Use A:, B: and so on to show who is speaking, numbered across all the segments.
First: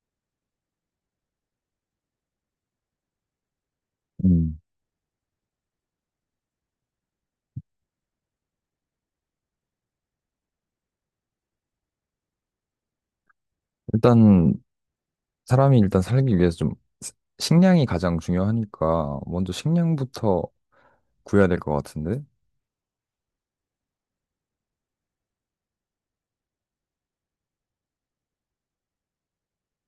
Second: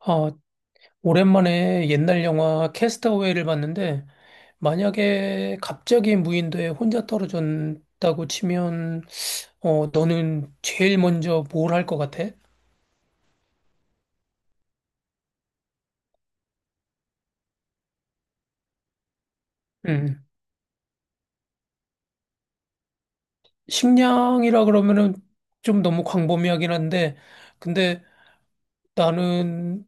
A: 아, 오랜만에 옛날 영화 캐스터웨이를 봤는데,
B: 음.
A: 만약에 갑자기 무인도에 혼자 떨어졌다고 치면, 너는 제일 먼저 뭘 할 것 같아?
B: 일단 사람이 일단 살기 위해서 좀 스- 식량이 가장 중요하니까 먼저
A: 음.
B: 식량부터 구해야 될 것 같은데?
A: 식량이라 그러면은 좀 너무 광범위하긴 한데, 근데 나는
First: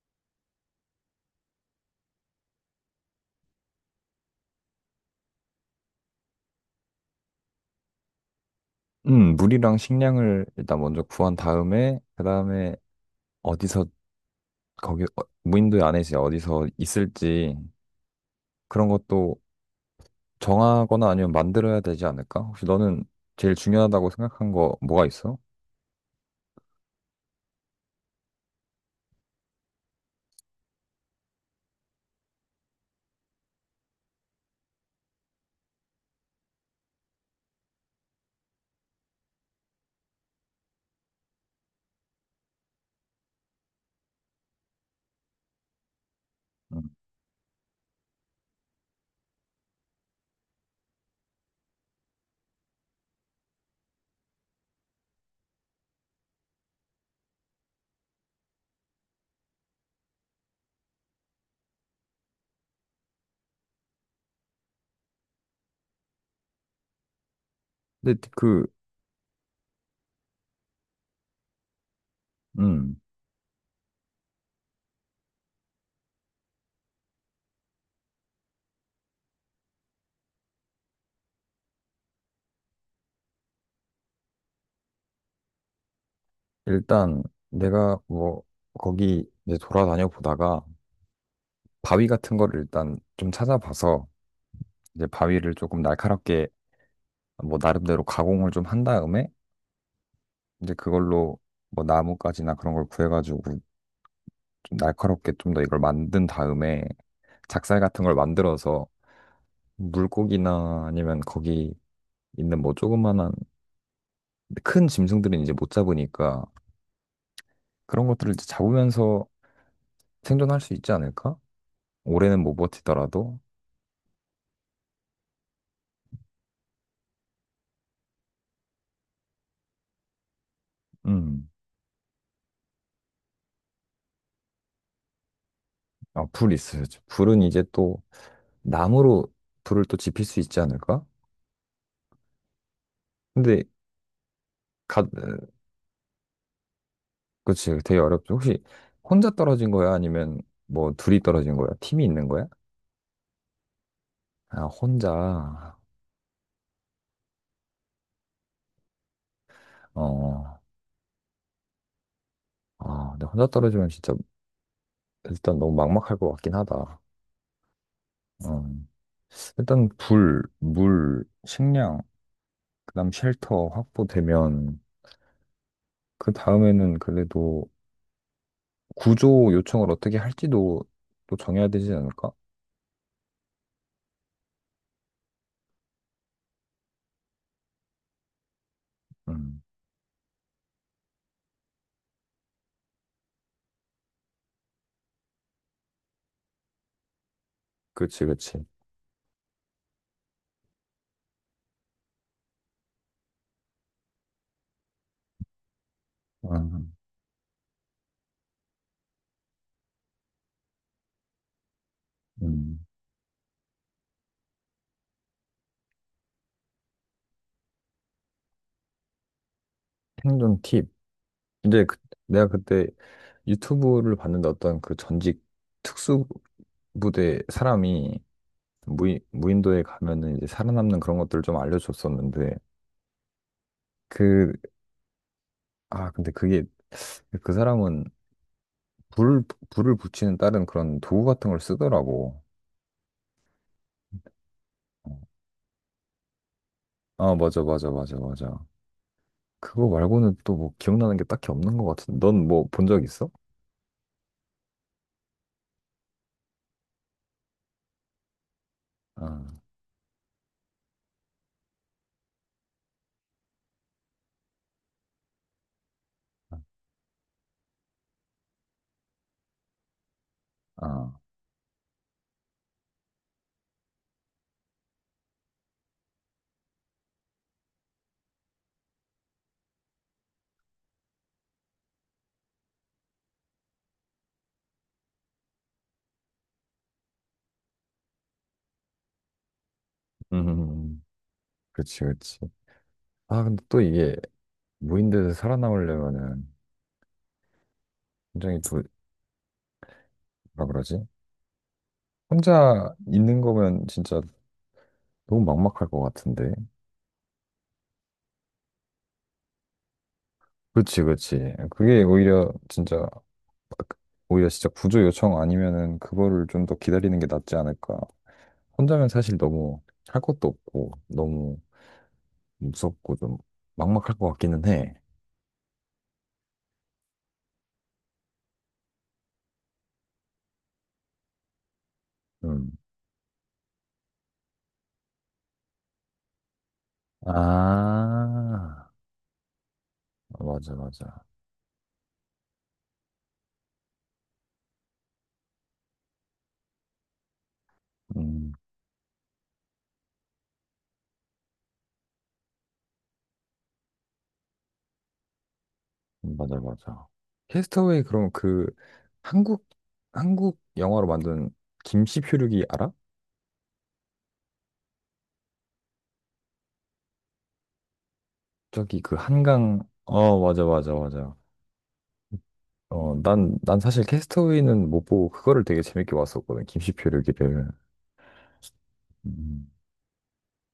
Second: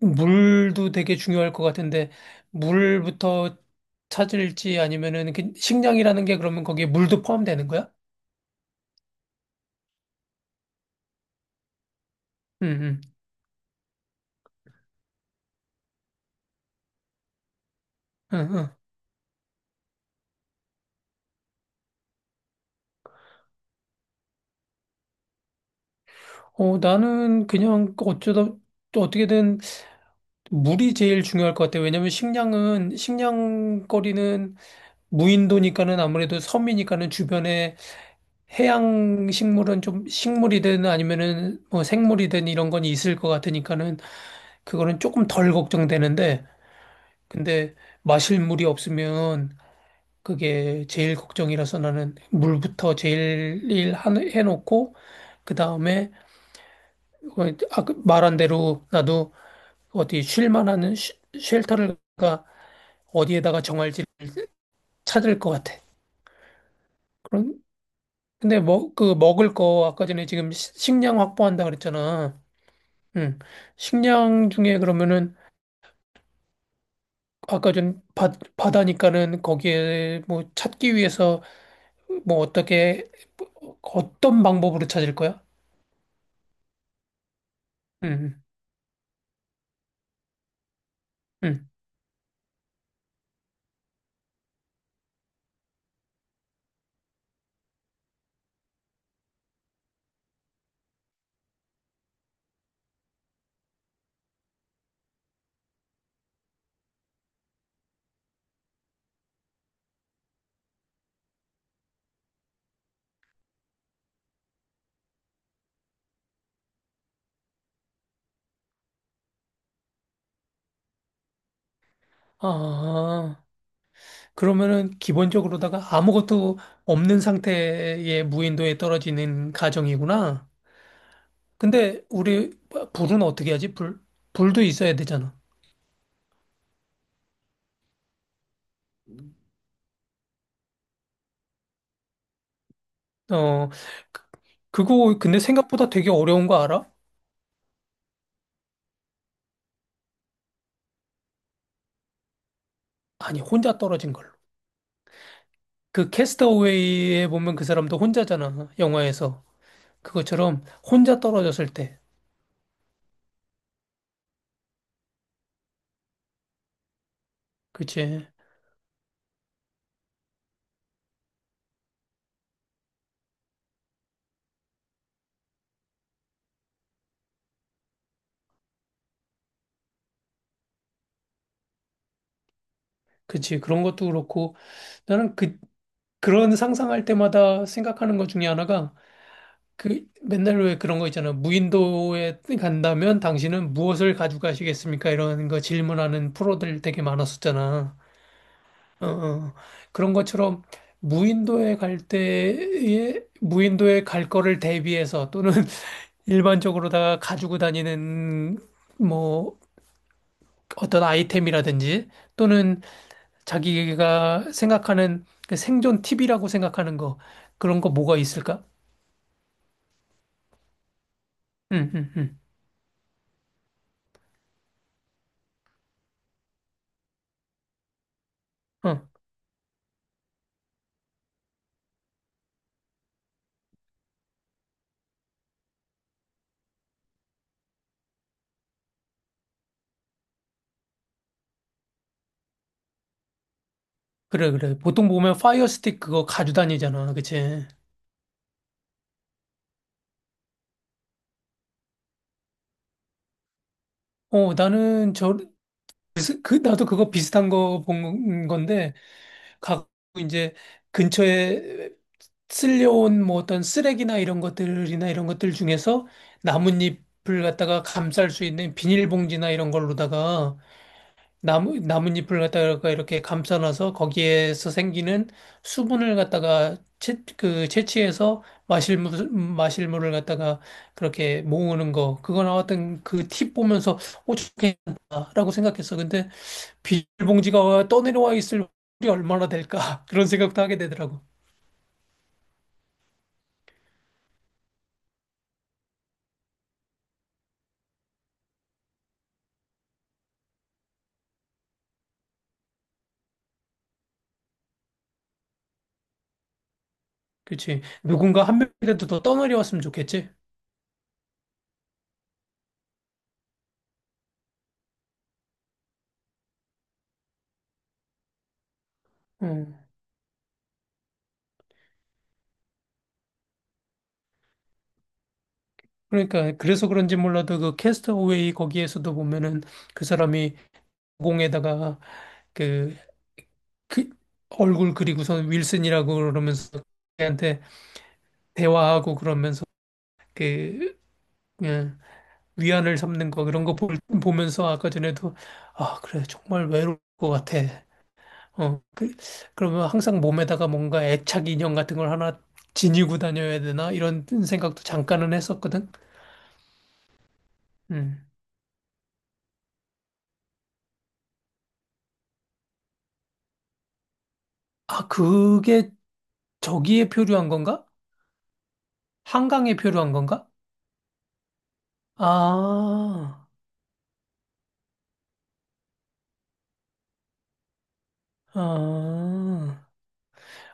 A: 물도 되게 중요할 것 같은데, 물부터 찾을지 아니면은 그 식량이라는 게 그러면 거기에 물도 포함되는 거야?
B: 물이랑 식량을 일단 먼저 구한 다음에 그다음에
A: 응,
B: 어디서 무인도에 안에 이제 어디서 있을지
A: 응, 응,
B: 그런 것도 정하거나 아니면 만들어야 되지 않을까? 혹시 너는 제일 중요하다고 생각한 거 뭐가 있어?
A: 나는 그냥 어쩌다 또 어떻게든 물이 제일 중요할 것 같아. 왜냐면 식량거리는 무인도니까는 아무래도 섬이니까는 주변에 해양 식물은 좀 식물이든 아니면은 뭐 생물이든 이런 건 있을 것 같으니까는 그거는 조금 덜 걱정되는데
B: 음.
A: 근데 마실 물이 없으면 그게 제일 걱정이라서 나는 물부터 제일 해놓고 그다음에 어, 아, 그 말한 대로 나도 어디 쉴 만한 쉘터를 가 어디에다가 정할지 찾을 것 같아. 그런
B: 근데
A: 근데
B: 그
A: 뭐 그 먹을 거 아까 전에 지금 식량 확보한다 그랬잖아.
B: 음,
A: 응. 식량 중에 그러면은 아까 전 바, 바다니까는 거기에 뭐 찾기 위해서 뭐 어떻게 어떤 방법으로 찾을 거야?
B: 일단 내가
A: 응.
B: 뭐 거기 이제 돌아다녀 보다가
A: 응. 응.
B: 바위 같은 거를 일단 좀 찾아봐서 이제 바위를 조금 날카롭게 뭐 나름대로 가공을 좀 한 다음에 이제 그걸로 뭐 나뭇가지나 그런 걸 구해가지고 좀 날카롭게 좀 더 이걸 만든 다음에 작살 같은 걸 만들어서 물고기나 아니면 거기 있는 뭐 조그만한 큰 짐승들은 이제 못 잡으니까 그런 것들을 이제 잡으면서 생존할 수 있지 않을까? 올해는 못 버티더라도.
A: 아, 그러면은 기본적으로다가 아무것도 없는 상태의 무인도에 떨어지는 가정이구나.
B: 음.
A: 근데 우리 불은 어떻게 하지? 불? 불도 있어야 되잖아.
B: 아, 불 있어야죠. 불은 이제 또 나무로 불을 또 지필 수 있지 않을까? 근데
A: 어, 그-
B: 가
A: 그거 근데 생각보다 되게 어려운 거 알아?
B: 그치 되게 어렵죠. 혹시 혼자 떨어진 거야? 아니면 뭐 둘이 떨어진 거야? 팀이 있는 거야?
A: 아니, 혼자 떨어진 걸로.
B: 아, 혼자.
A: 그 캐스터웨이에 보면 그 사람도 혼자잖아, 영화에서.
B: 어.
A: 그것처럼 혼자 떨어졌을 때.
B: 아, 근데 혼자 떨어지면 진짜 일단 너무 막막할 것 같긴 하다.
A: 그치?
B: 어. 일단 불, 물, 식량, 그다음 쉘터 확보되면 그 다음에는 그래도 구조 요청을 어떻게 할지도 또 정해야 되지 않을까?
A: 그치. 그런 것도 그렇고 나는 그 그런 상상할 때마다 생각하는 것 중에 하나가
B: 음.
A: 그 맨날 왜 그런 거 있잖아. 무인도에 간다면 당신은 무엇을 가지고 가시겠습니까? 이런 거 질문하는 프로들 되게 많았었잖아.
B: 그치, 그치.
A: 어, 어. 그런 것처럼 무인도에 갈 때에 무인도에 갈 거를 대비해서 또는
B: 음.
A: 일반적으로다가 가지고 다니는 뭐 어떤 아이템이라든지 또는
B: 음.
A: 자기가 생각하는 그 생존 팁이라고 생각하는 거 그런 거 뭐가 있을까?
B: 생존 팁. 근데
A: 응,
B: 그-
A: 응, 응.
B: 내가 그때 유튜브를 봤는데 어떤 그 전직 특수부대 사람이
A: 어,
B: 무인도에 가면은 이제 살아남는 그런 것들을 좀 알려줬었는데 그, 근데 그게 그 사람은 불, 불을 붙이는 다른 그런 도구 같은 걸 쓰더라고.
A: 그래, 그래. 보통
B: 어,
A: 보면 파이어 스틱 그거 가지고 다니잖아.
B: 아, 맞아,
A: 그치?
B: 맞아, 맞아, 맞아. 그거 말고는 또 뭐 기억나는 게 딱히 없는 것 같은데. 넌 뭐 본 적 있어?
A: 나는 저, 그, 나도 그거 비슷한 거 본 건데
B: 아,
A: 갖고 이제 근처에 쓸려온 뭐 어떤 쓰레기나 이런 것들이나 이런 것들 중에서 나뭇잎을 갖다가 감쌀 수 있는 비닐봉지나 이런 걸로다가
B: 아,
A: 나뭇잎을 갖다가 이렇게 감싸놔서 거기에서 생기는 수분을 갖다가 그 채취해서 마실 물을 갖다가 그렇게 모으는 거. 그거 나왔던 그 팁 보면서 오, 좋겠다라고 생각했어. 근데 비닐봉지가 떠내려와 있을 확률이 얼마나 될까? 그런 생각도 하게
B: 음,
A: 되더라고.
B: 그치, 그치. 아, 근데 또 이게 무인도에서 살아남으려면은 굉장히 뭐라 그러지? 혼자 있는 거면 진짜 너무 막막할 것 같은데.
A: 그치. 누군가 한 명이라도 더 떠내려왔으면 좋겠지?
B: 그치, 그치. 오히려 진짜 구조 요청 아니면은 그거를 좀 더 기다리는 게 낫지 않을까. 혼자면 사실 너무
A: 음.
B: 할 것도 없고, 너무 무섭고 좀 막막할 것 같기는 해.
A: 그러니까, 그래서 그런지 몰라도 그 캐스터웨이 거기에서도 보면은 그 사람이 공에다가
B: 음.
A: 그, 그 얼굴 그리고선 윌슨이라고 그러면서 걔한테
B: 아,
A: 대화하고 그러면서
B: 맞아,
A: 그,
B: 맞아.
A: 그냥 위안을 삼는 거 그런 거 보면서 아까 전에도 아, 그래. 정말 외로울 것 같아.
B: 음,
A: 어, 그, 그러면 항상 몸에다가 뭔가 애착 인형 같은 걸 하나 지니고 다녀야 되나? 이런 생각도 잠깐은 했었거든.
B: 맞아, 맞아. 캐스터웨이
A: 음.
B: 그럼 그 한국, 한국 영화로 만든 김씨 표류기 알아?
A: 아, 그게 저기에 표류한 건가?
B: 저기 그
A: 한강에
B: 한강.
A: 표류한
B: 어,
A: 건가?
B: 맞아, 맞아, 맞아. 어,
A: 아,
B: 난 사실 캐스터웨이는 못 보고 그거를 되게 재밌게 봤었거든, 김시표류기를. 음.
A: 아,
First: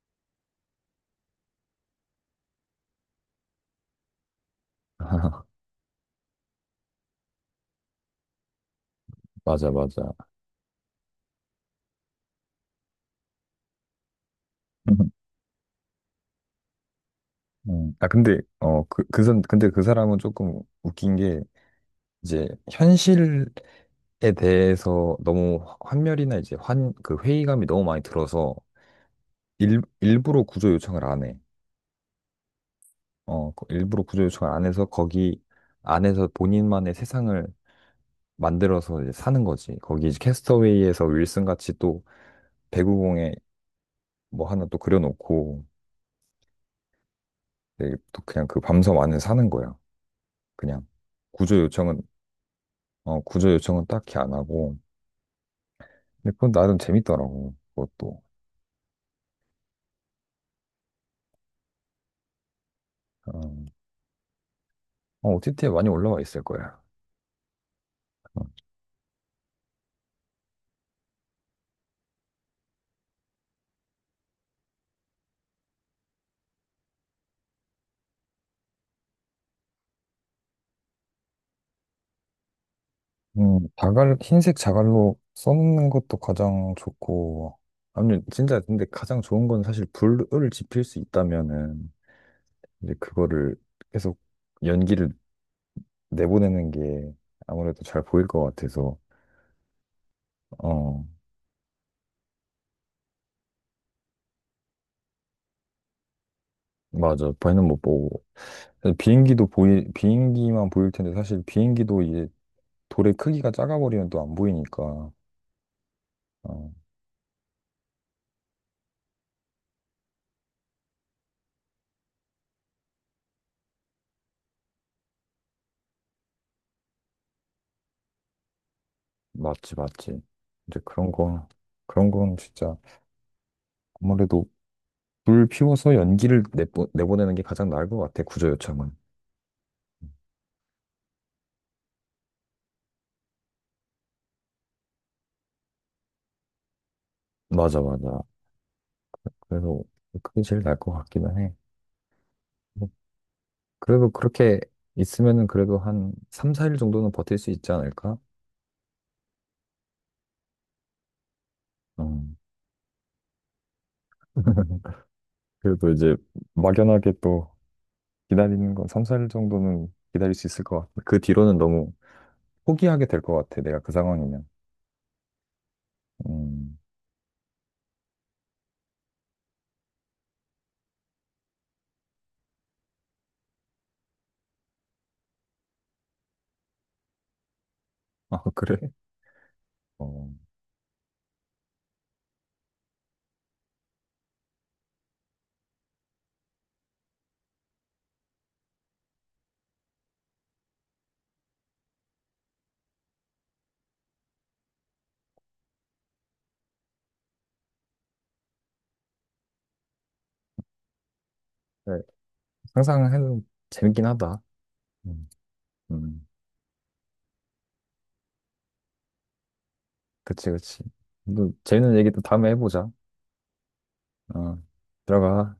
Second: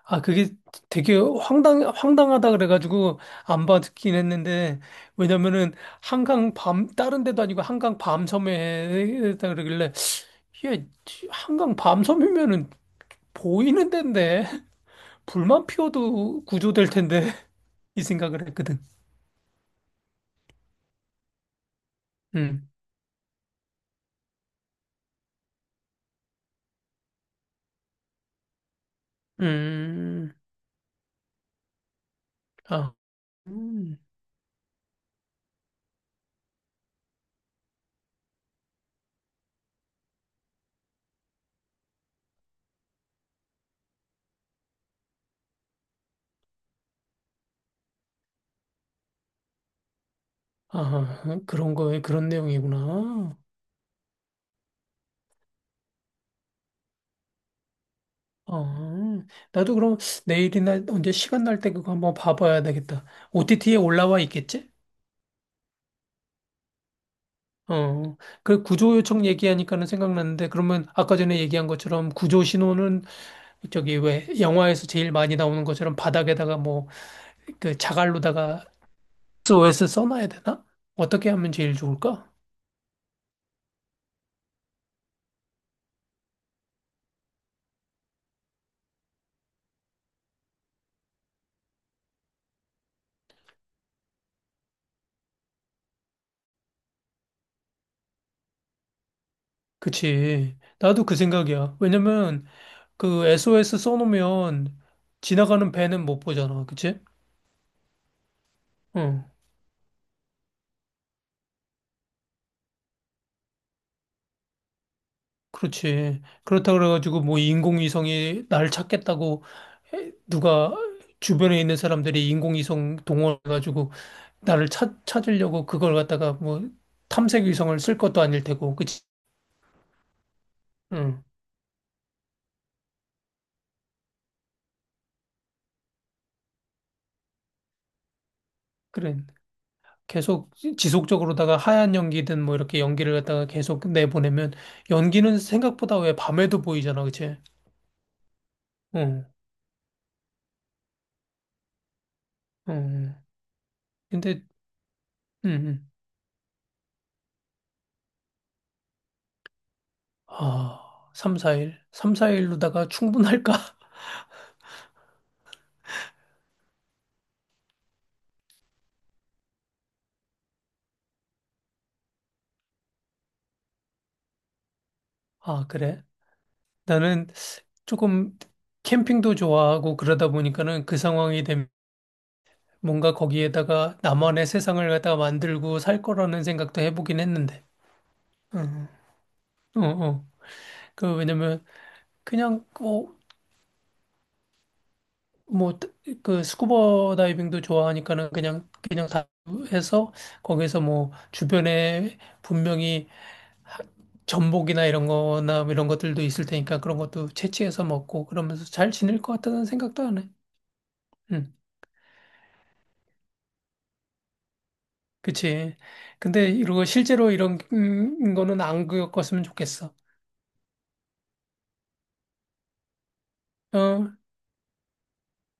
A: 아, 그게 되게 황당하다 그래가지고 안 받긴 했는데, 왜냐면은 다른 데도 아니고 한강 밤섬에 했다
B: 맞아,
A: 그러길래,
B: 맞아.
A: 예, 한강 밤섬이면은 보이는 데인데. 불만 피워도 구조될 텐데 이
B: 아, 근데
A: 생각을 했거든.
B: 어그그 근데 그 사람은 조금 웃긴 게 이제
A: 음,
B: 현실에 대해서 너무 환멸이나 이제 환 그 회의감이 너무 많이 들어서 일
A: 음,
B: 일부러 구조 요청을 안 해.
A: 아,
B: 어, 그
A: 음,
B: 일부러 구조 요청을 안 해서 거기 안에서 본인만의 세상을 만들어서 이제 사는 거지. 거기 이제 캐스터웨이에서 윌슨 같이 또 배구공에 뭐 하나 또 그려놓고 이제 또 그냥 그 밤섬 안에 사는 거야. 그냥
A: 아,
B: 구조
A: 그런 거에
B: 요청은.
A: 그런
B: 어,
A: 내용이구나.
B: 구조 요청은 딱히 안 하고. 근데 그건 나름 재밌더라고. 그것도.
A: 아, 나도 그럼 내일이나 언제 시간 날 때 그거 한번 봐봐야 되겠다.
B: 어,
A: OTT에 올라와 있겠지?
B: OTT에 많이 올라와 있을 거야.
A: 어,
B: 어.
A: 그 구조 요청 얘기하니까는 생각났는데 그러면 아까 전에 얘기한 것처럼 구조 신호는 저기 왜 영화에서 제일 많이 나오는 것처럼 바닥에다가 뭐 그 자갈로다가 SOS 써놔야 되나? 어떻게 하면 제일 좋을까?
B: 자갈 흰색 자갈로 써놓는 것도 가장 좋고. 아니 진짜 근데 가장 좋은 건 사실 불을 지필 수 있다면은 이제 그거를 계속 연기를 내보내는 게 아무래도 잘 보일 것 같아서.
A: 그치.
B: 어,
A: 나도 그 생각이야. 왜냐면 그 SOS 써놓으면 지나가는 배는 못 보잖아. 그치?
B: 맞아. 배는 못 보고. 사실
A: 응.
B: 비행기만 보일 텐데, 사실 비행기도 이제 돌의 크기가 작아버리면 또 안 보이니까.
A: 그렇지.
B: 어,
A: 그렇다 그래가지고 뭐 인공위성이 날 찾겠다고 누가 주변에 있는 사람들이 인공위성 동원해가지고 나를 찾으려고 그걸 갖다가 뭐 탐색위성을 쓸 것도 아닐 테고. 그치?
B: 맞지, 맞지. 이제 그런
A: 응.
B: 거, 그런 건 진짜 아무래도 불 피워서 내보내는 게 가장 나을 것 같아, 구조 요청은.
A: 그래. 계속 지속적으로다가 하얀 연기든 뭐 이렇게 연기를 갖다가 계속 내보내면 연기는 생각보다 왜 밤에도 보이잖아. 그치?
B: 맞아, 맞아.
A: 응,
B: 그래서 그게 제일 나을 것 같기는 해. 뭐,
A: 응.
B: 그래도
A: 근데,
B: 그렇게 있으면은
A: 응,
B: 그래도
A: 응.
B: 한 3, 4일 정도는 버틸 수 있지 않을까?
A: 아, 3, 4일? 3,
B: 어.
A: 4일로다가 충분할까?
B: 그래도 이제 막연하게 또 기다리는 건 3, 4일 정도는 기다릴 수 있을 것 같아. 그 뒤로는 너무 포기하게 될 것 같아. 내가 그 상황이면.
A: 아, 그래?
B: 음.
A: 나는 조금 캠핑도 좋아하고 그러다 보니까는 그 상황이 되면 뭔가 거기에다가 나만의 세상을 갖다가 만들고 살 거라는 생각도 해보긴 했는데.
B: 아, 그래?
A: 응, 응. 어, 어.
B: 어.
A: 그, 왜냐면 그냥, 뭐, 그 스쿠버 다이빙도 좋아하니까는 그냥, 그냥 다 해서 거기서 뭐 주변에 분명히 전복이나 이런 거나 이런 것들도 있을 테니까 그런 것도 채취해서 먹고 그러면서 잘 지낼 것 같다는 생각도 하네. 응,
B: 네. 항상 해도 재밌긴 하다. 음.
A: 그치.
B: 음.
A: 근데 이거 실제로 이런 거는 안 겪었으면 좋겠어.
B: 그치, 그치. 또 재밌는 얘기 또 다음에 해보자.
A: 어,
B: 어. 들어가.